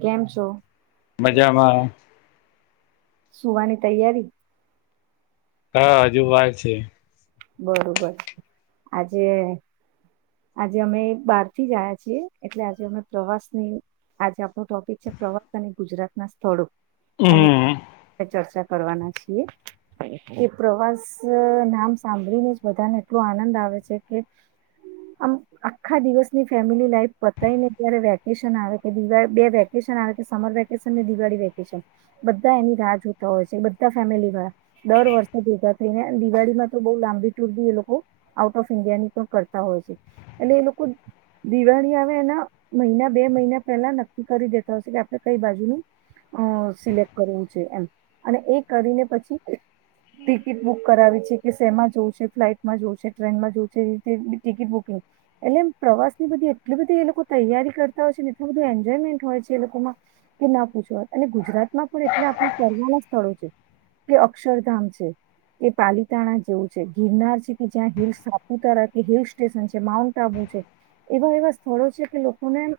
કેમ છો? મજામાં સુવાની તૈયારી? ના હજુ વાર છે. બરોબર આજે આજે અમે બહાર થી જયા છીએ એટલે આજે અમે પ્રવાસની આજે આપણ ટોપિક છે પ્રવાસ અને ગુજરાત ના સ્થળો એની હમ ચર્ચા કરવાના છીએ. એ પ્રવાસ નામ સાંભળીને જ બધાને એટલો આનંદ આવે છે કે આમ આખા દિવસની ફેમિલી લાઈફ પતાયને ત્યારે વેકેશન આવે કે દવા બે વેકેશન સમ વેકેશ ને દિવાળી વેકેશન બધા એની રાહ જોતા હોય છે બધા ફેમિલી દર વર્ષે ભેગા થઈને દિવાળીમાં તો બ લાંબી ટુર બી એ લોકો આઉટ ઓફ ઇન્ડિયા ની પણ કરતા હોય છે એટલે એ લોકો [inaudible] આવે એના મહિના બે મહિના પેલા નક્કી કરી દેતા હશે કે આપણે કઈ બાજુ ન અ સિલેક્ટ કરવું છે એમ અને એ કરીને પછી ટિકિટ બુક કરાવી છે. કે સેમાં જોવ છે ફ્લાઇટમાં જોવ ટ્રેનમાં જોવ એ રીતે ટિકિટ બુકિંગ એટલે એમ પ્રવાસ ની બધી એટલી બધી એ લોકો તૈયારી કરતા હોય છે ને એટલું બધું એન્જોયમેન્ટ હોય છે એ લોકોમાં કે ના પૂછ અને ગુજરાતમાં પણ એટલા આપણા ફવાના સ્થળો છે કે અક્ષરધામ છે કે પાલી તાણા જેવું છે ગિરનાર છે કે જ્યાં હ સાપુતારા કે હિલ સ્ટેશન છે માઉન્ટ આબુ છે. એવા એવા સ્થળો છે કે લોકોને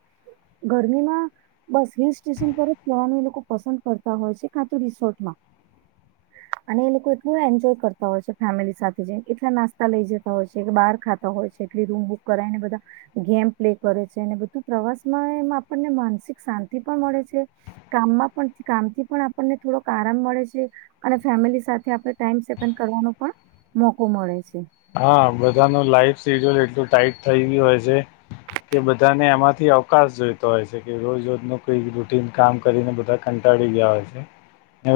ગરમીમાં બસ હિલ સ્ટેશન પર જ જવાનું એ લોકો પસંદ કરતા હોય છે કાતો રિસોર્ટમાં. અને એ લોકો એટલું એન્જોય કરતા હોય છે ફેમિલી સાથે જ એટલા નાસ્તા લઈ જતા હોય છે કે બહાર ખાતા હોય છે એટલી રૂમ બુક કરાયને બધા ગેમ પ્લે કરે છે અનેને બધું પ્રવાસમાં એમાં આપણને માનસિક શાંતિ પણ મળે છે. કામાં પણ કામથી પણ આપને થોડોક આરામ મળે છે અને ફેમિલી સાથે આપ ટાઈમ સે સ્પેન્ડ કરવાનો પણ મોકો મળે છે. હા બધાનું લાઈફ શેડ્યુલ એટલું ટાઈટ થઈ ગયું હોય છે કે બધાને એમાંથી અવકાશ જોઈતો હોય છે કે રોજ રજ ન કોઈ રૂટીન કામ કરીને બધા તાડી ગયા હોય છે.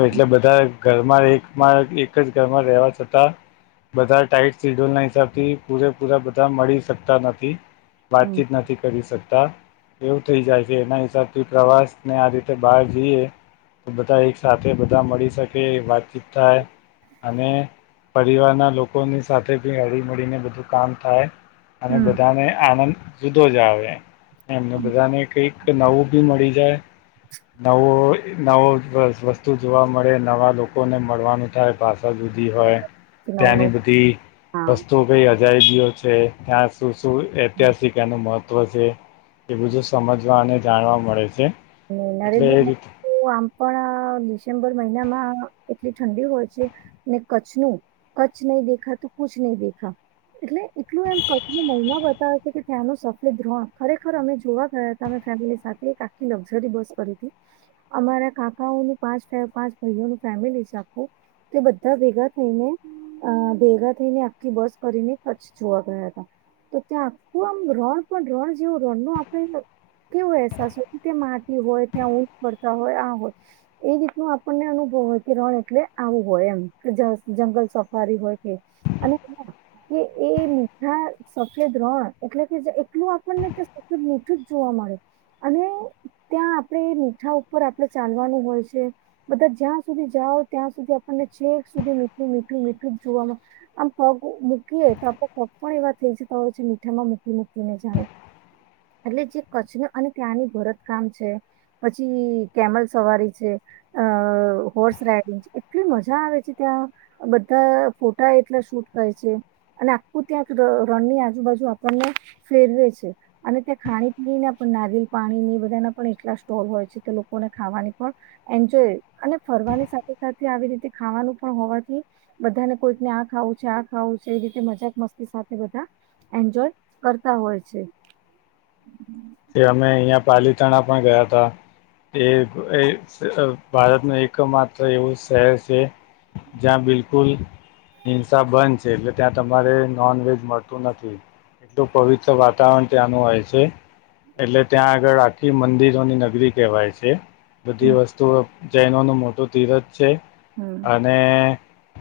એટલે બધા ઘરમાં એક એક જ ઘરમાં રહેવા છતાં બધા ટાઈટ સિડ્યુલ ના હિસાબ થી પૂરેપૂરા બધા મળી શકતા નથી. હમ. વાતચીત નથી કરી શકતા એવું થઈ જાય છે એના હિસાબથી પ્રવાસ ને આ રીતે બહાર જઈએ બધા એક સાથે બધા મળી શકે વાતચીત થાય અને પરિવારના લોકોની સાથે બી હળી મળળીને બધું કામ થાય અને બધાને આનંદ જુદો જ આવે એમને બધાને કઈક નવું ભી મળી જાય નવો નવો વસ્તુ જોવા મળે નવા લોકોને મળવાનું થાય ભાષા જો હોય નવ ત્યાંની નવ બધી હા. વસ્તુઓ કઈ અજાઈ ગીઓ છે ત્યાં સુ શું ઐતિહાસિક એનું મહત્ત્વ છે એ બધું સમજવા અને જાણવા મળે છે. અને એટલે નરેન્દ્ર એ રીતે મોદી આમ પણ સપ્ટેમ્બર મહિનામાં એટલી ઠંડી હોય છે કચ્છનું કચ્છ નહી દેખા તો કુછ નહી દેખા. એટલે એટલું એમ કટ મહિનો બતાવે છે કે ત્યાંનો સફેદ ર્રોણ ખરેખર અમે જોવા ગયા હતા અમે ફ સાથે કાકી લગઝરી બસ કરી અમારા કાકાઓ પાંચ પાંચ ભાઈઓનું ફેમિલી છે આખું તે બધા ભેગા થઈને અ ભેગા થઈને આખી બસ કરીને કચ્છ જોવા ગયા હતા. તો ત્યાં આખું આમ રણ પણ રણ જેવું રણ ન આપડે કેવો અહેસાસ માટી હોય ત્યાં ઊંઘ પડતા હોય આ હોય એ રીતનું આપણને અનુભવ હોય કે રણ એટલે આવું હોય એમ કે જંગલ સફારી હોય કે અને એ સફેદ રણ એટલે કે એટલું આપણને સફેદ નીચું જ જોવા મળે અને ત્યાં આપડે એ મીઠા ઉપર આપડે ચાલવાનું હોય છે બધા જ્યાં સુધી જાઓ ત્યાં સુધી આપને છે એક સુધી મીઠું મીઠું મીઠું જોવામાં આમ પગ મૂકીએ તો આપો પગ પણ એવા હોય મીઠામાં મૂકી મૂકીને જાણે એટલે જે કચ્છ ન અને ત્યાંની ભરત કામ છે પછી કેમલ સવારી છે અ હોર્સ રાઈડિંગ છે એટલે મજા આવે છે ત્યાં બધા ફોટા એટલા શૂટ કરાય છે અને આખું ત્યાં રણની આજુબાજુ આપણને ફેરવે છે અને ત્યાં ખાણી પીણી ને નારિયલ પાણી ની એટલા સ્ટોલ હોય છે તે લોકોને ખાવાની પણ એન્જોય અને ફરવાની સાથે સાથે આવી ખાવાનું પણ હોવાથી બધાને કોઈને આ ખાવું છે આ ખાવું છે એ રીતે મજાક મસ્તી સાથે એન્જોય કરતા હોય છે તે અમે અહિયાં પાલીતાણા પણ ગયાતા એ ભારતનું એક માત્ર એવું શહેર છે જયા બિલકુલ હિંસા બંધ છે એટલે ત્યાં તમારે નોનવેજ મળતું નથી એટલું પવિત્ર વાતાવરણ ત્યાંનું હોય છે એટલે ત્યાં આગળ આખી મંદિરોની નગરી કહેવાય છે બધી હમ વસ્તુ જૈનોનું મોટું ધીરજ છે હમ અને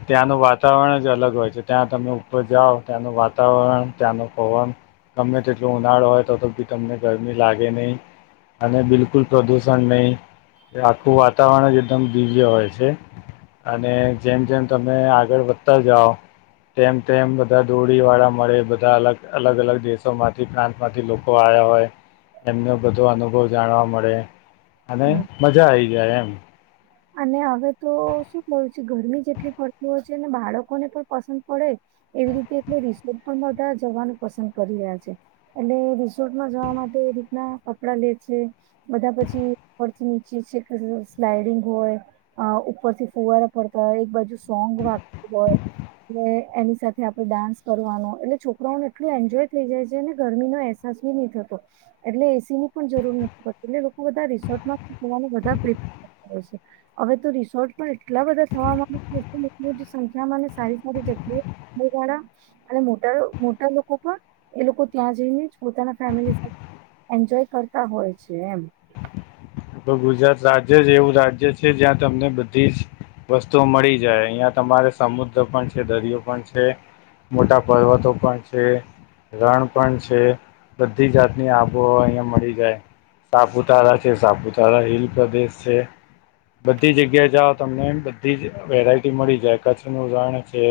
ત્યાંનું વાતાવરણ જ અલગ હોય છે ત્યાં તમે ઉપર જાઓ ત્યાંનું વાતાવરણ ત્યાંનું પવન તમને જેટલો ઉનાળો હોય તો તો બી તમને ગરમી લાગે નહી અને બિલકુલ પ્રદુષણ નહી આખું વાતાવરણ જ એકદમ દિવ્ય હોય છે અને જેમ જેમ તમે આગળ વધતા જાઓ તેમ તેમ બધા દોડી વાળા મળે બધા અલગ અલગ અલગ દેશો માંથી પ્રાંત માંથી લોકો આવ્યા હોય એમનો બધો અનુભવ જાણવા મળે અને હમ. મજા આઈ જાય એમ અને હવે તો શું થયું છે ગરમી જેટલી પડતી હોય છે ને બાળકોને પણ પસંદ પડે એવી રીતે એ રિસોર્ટ પણ બધા જવાનું પસંદ કરી રહ્યા છે એટલે રિસોર્ટમાં જવા માટે તો રીતના કપડા લે છે બધા પછી ઉપરથી નીચે છે સ્લાઈડિંગ હોય ઉપરથી ફુવારા પડતા હોય એક બાજુ સોંગ વાગતું હોય એ એની સાથે આપડે ડાન્સ કરવાનો એટલે છોકરાઓને એટલું એન્જોય થઈ જાય છે ને ગરમીનો અહેસાસ નહી થતો એટલે એસીની પણ જરૂર નથી પડતી એટલે બધા રિસર્ટમાં બધા હોય છે હવે તો રિસોર્ટ પણ એટલા બધા થવા માંડયા છે એટલી મોટી સંખ્યામાં સારી સારી જગ્યા અને મોટા મોટા લોકો પણ એ લોકો ત્યાં જઈને જ પોતાના ફેમલી સાથે એન્જોય કરતા હોય છે એમ તો ગુજરાત રાજ્ય જ એવું રાજ્ય છે જ્યાં તમને બધી જ વસ્તુ મળી જાય અહિયાં તમારે સમુદ્ર પણ છે દરિયો પણ છે મોટા પર્વતો પણ છે રણ પણ છે બધી જાતની આબોહ અહિયાં મળી જાય સાપુતારા છે સાપુતારા હિલ પ્રદેશ છે બધી જગ્યા જાઓ તમને બધી જ વેરાયટી મળી જાય કચ્છનું રણ છે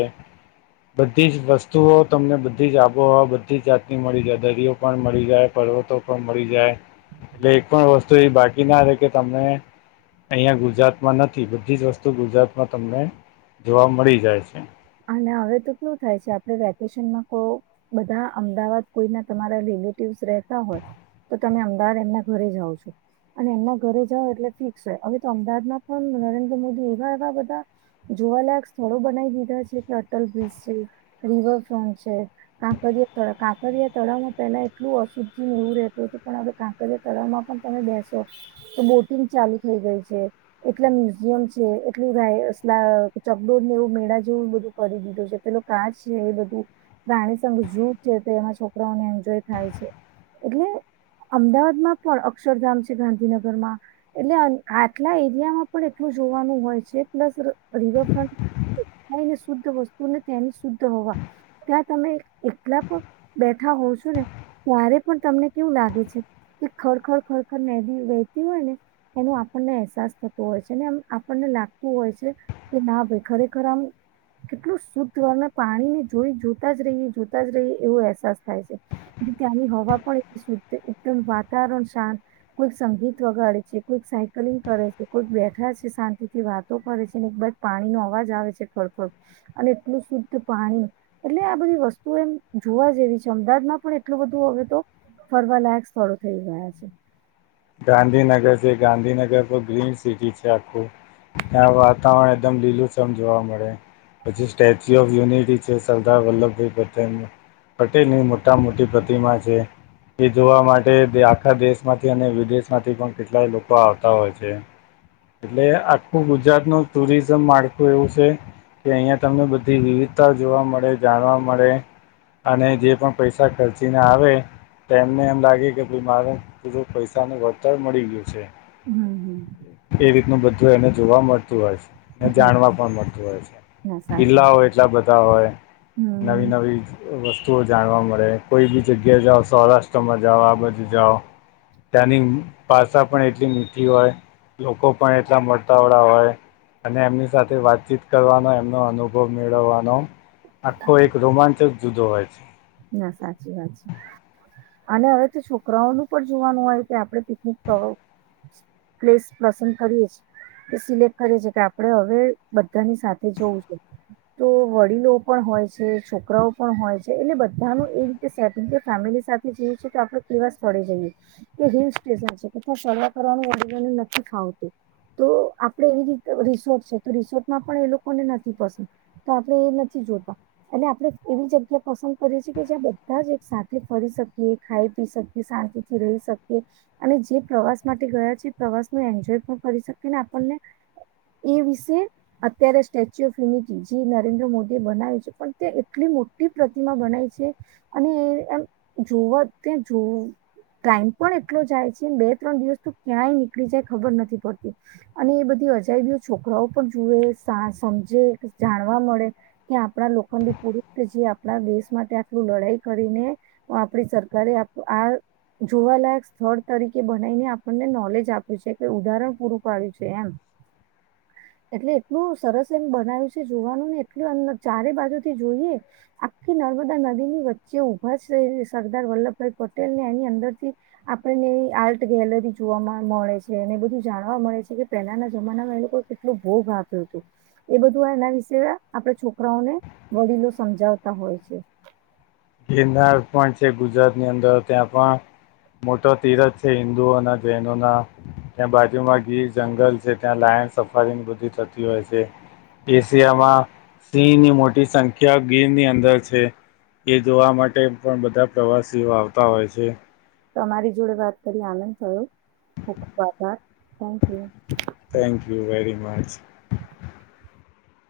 બધી જ વસ્તુઓ તમને બધી જ આબોહવા બધી જાતની મળી જાય દરિયો પણ મળી જાય પર્વતો પણ મળી જાય એટલે એક પણ વસ્તુ એ બાકીના રહે કે તમને અહીયા ગુજરાતમાં નથી બધી જ વસ્તુ ગુજરાતમાં તમને જોવા મળી જાય છે અને હવે તો કેવુ થાય છે આપે વેકેશનમાં તો બધા અમદાવાદ કોઈના તમારા રિલેટિવસ રહેતા હોય તો તમે અમદાવાદ એમના ઘરે જાઓ છો અને એમના ઘરે જઓ એટલે ફિક્સ હોય હવે તો અમદાવાદમાં પણ નરેન્દ્ર મોદી એવા એવા બધા જોવાલાક સ્તડો બનાવી દીધા છે અટલ બ્રિજ છે રિવરફ્રન્ટ છે કાંકરિયા તળામાં પેલા એટલું અશુદ્ધિ એવું રહેતું હતું પણ હવે કાંકરિયા તળાવમાં પણ તમે બેસો તો બોટિંગ ચાલુ એટલા મ્યુઝિયમ છે એટલું ચકડોરને એવું મેળા જેવું કરી દીધો છે પેલું કાચ છે એ બધું પ્રાણીસંગ જૂથ છે તે એમાં છોકરાઓને એન્જોય થાય છે એટલે અમદાવાદમાં પણ અક્ષરધામ છે ગાંધીનગરમાં એટલે આટલા એરિયામાં પણ એટલું જોવાનું હોય છે પ્લસ રી રિવરફ્રન્ટ દેખાયે ને શુ શુદ્ધ વસ્તુ ને તેની શુદ્ધ હવા ત્યાં તમે એકલા પણ બેઠા હોવ છો ને ત્યારે પણ તમને કેવું લાગે છે કે ખર ખર ખરખર નેદી વહેતી હોય ને એનો આપણને અહેસાસ થતો હોય છે ને એમ આપણને લાગતું હોય છે કે ના ભાઈ ખરેખર આમ કેટલું શુદ્ધ પાણીને જોઈ જોતા જ રહીએ જોતા જ રહીએ એવો અહેસાસ થાય છે ત્યાંની હવા પણ એ શુદ્ધ એકદમ વાતાવરણ શાંત કોઈક સંગીત વગાડે છે કોઈ સાયકલિંગ કરે છે કોઈ બેઠા છે શાંતિ થી વાતો કરે છે ને એક બાજુ પાણી નો અવાજ આવે છે ખડ ખડ અને એટલું શુદ્ધ પાણી એટલે આ બધી વસ્તુઓ એમ જોવા જેવી છે અમદાવાદમાં પણ એટલું બધું હવે તો ફરવાલાયક સ્થળો થઈ ગયા છે ગાંધીનગર છે ગાંધીનગર તો ગ્રીનસિટી છે આખું ત્યાં વાતાવરણ એકદમ લીલું છમ જોવા મળે પછી સ્ટેચ્યુ ઓફ યુનિટી છે સરદાર વલ્લભભાઈ પટેલ પટેલની મોટા મોટી પ્રતિમા છે એ જોવા માટે આખા દેશ માંથી અને વિદેશ માંથી પણ કેટલાય લોકો આવતા હોય છે એટલે આખું ગુજરાતનું ટુરિઝમ માળખું એવું છે કે અહિયાં તમને બધી વિવિધતા જોવા મળે જાણવા મળે અને જે પણ પૈસા ખર્ચીને આવે તેમ એને એમ લાગે કે ભઈ મરે પણ પૈસા વળતર મળી ગયું છે હમ હમ એ રીતનું બધું એને જોવા મળતું હોય છે ને હમ જાણવા પણ મળતું હોય છે ના સાચી કિલ્લાઓ હોય એટલા બધા હોય નવી હમ નવી વસ્તુ જાણવા મળે કોઈબી જગ્યા જાઓ સૌરાષ્ટ્રમાં જાઓ આ બાજુ જાઓ ત્યાંની ભાષા પણ એટલી મીઠી હોય લોકો પણ એટલા મળતાવળા હોય અને એમની સાથે વાતચીત કરવાનો એમનો અનુભવ મેળવવાનો આખો એક રોમાંચક જુદો હોય છે ના સાચી વાત છે અને હવે તો છોકરાઓનું પણ જોવાનું હોય કે આપડે પિકનિક ક પ્લેસ પસંદ કરીએ છે તે સિલેક્ટ કરી છે કે આપડણે હવે બધાની સાથે જોવું છે તો વડીલો પણ હોય છે છોકરાઓ પણ હોય છે એટલે બધા ધનું એ રીતે સેટ ફેમિલી સાથે જઈએ છે તો આપડ કેવા સ્થળે જઈએ કે હિલ સ્ટેશન છે એ સર્વ કરવાનુ વડીલો ને નથી ફાવતું તો આપડે એવી રીતે રિસોર્ટ છે તો રિસોર્ટમાં પણ એ લોકોને નથી પસંદ તો આપડે એ નથી જો એટલે આપણે એવી જગ્યા પસંદ કરીએ છી કે જ્યાં બધા જ એક સાથે ફરી શકીએ ખાઈ પી શકીએ શાંતિથી રહી શકીએ અને જે પ્રવાસ માટે ગયા છે પ્રવાસ નો એન્જોય પણ કરી શકે ને આપણને એ વિશે અત્યારે સ્ટેચ્યુ ઓફ યુનિટી જે નરેન્દ્ર મોદી બનાવીયું છે પણ તે એટલી મોટી પ્રતિમા બનાય છે અને એમ જોવા તે જોવું ટાઈમ પણ એટલો જાય છે બે ત્રણ દિવસ તો ક્યાંય નીકળી જાય ખબર નથી પડતી અને એ બધી અજાય બી છોકરાઓ પણ જોએ સાસ સમજે જાણવા મળે કે આપણા લોકખંડિત પૂરુષ જે આપણા દેશ માટે આલું લડાઈ કરીને આપણી સરકારે આ જોવાલાયક સ્થળ તરીકે બનાવીને આપણને નોલેજ આપ્યું છેકે ઉદાહરણ પૂરું પાડ્યું છે એમ એટલે એટલું સરસ એમ બનાવ્યું છે જોવાનું ને એટલું અંદર ચારે બાજુથી જોઈએ આ કી નર્મદા નદી ની વચ્ચે ઊભા સરદાર વલ્લભભાઈ પટેલ ને એની અંદર થી આપણે આર્ટ ગેલરી જોવા મળે છે અને બધું જાણવા મળે છે કે પેલાના જમાનામાં એ લોકો કેટલું બો ભાગ્યું તુ એ બધું એના વિશે આપે છોકરાઓને વડીલો સમજાવ તા હોય છે ગિરનાર પણ છે ગુજરાત ની અંદર ત્યાં પણ મોટો તીરથ છે હિન્દુઓના જૈનો ના ત્યાં બાજુમાં ગીર જંગલ છે ત્યાં લાય સફરી ને બધી થતી હોય છે એશિયામાં સિંહ ની મોટી સંખ્યા ગીરની અંદર છે એ જોવા માટે પણ બધા પ્રવાસીઓ આવતા હોય છે તમારી જોડે વાત કરી આનંદ થયો ખુબ ખુબ આભાર thank you thank you very much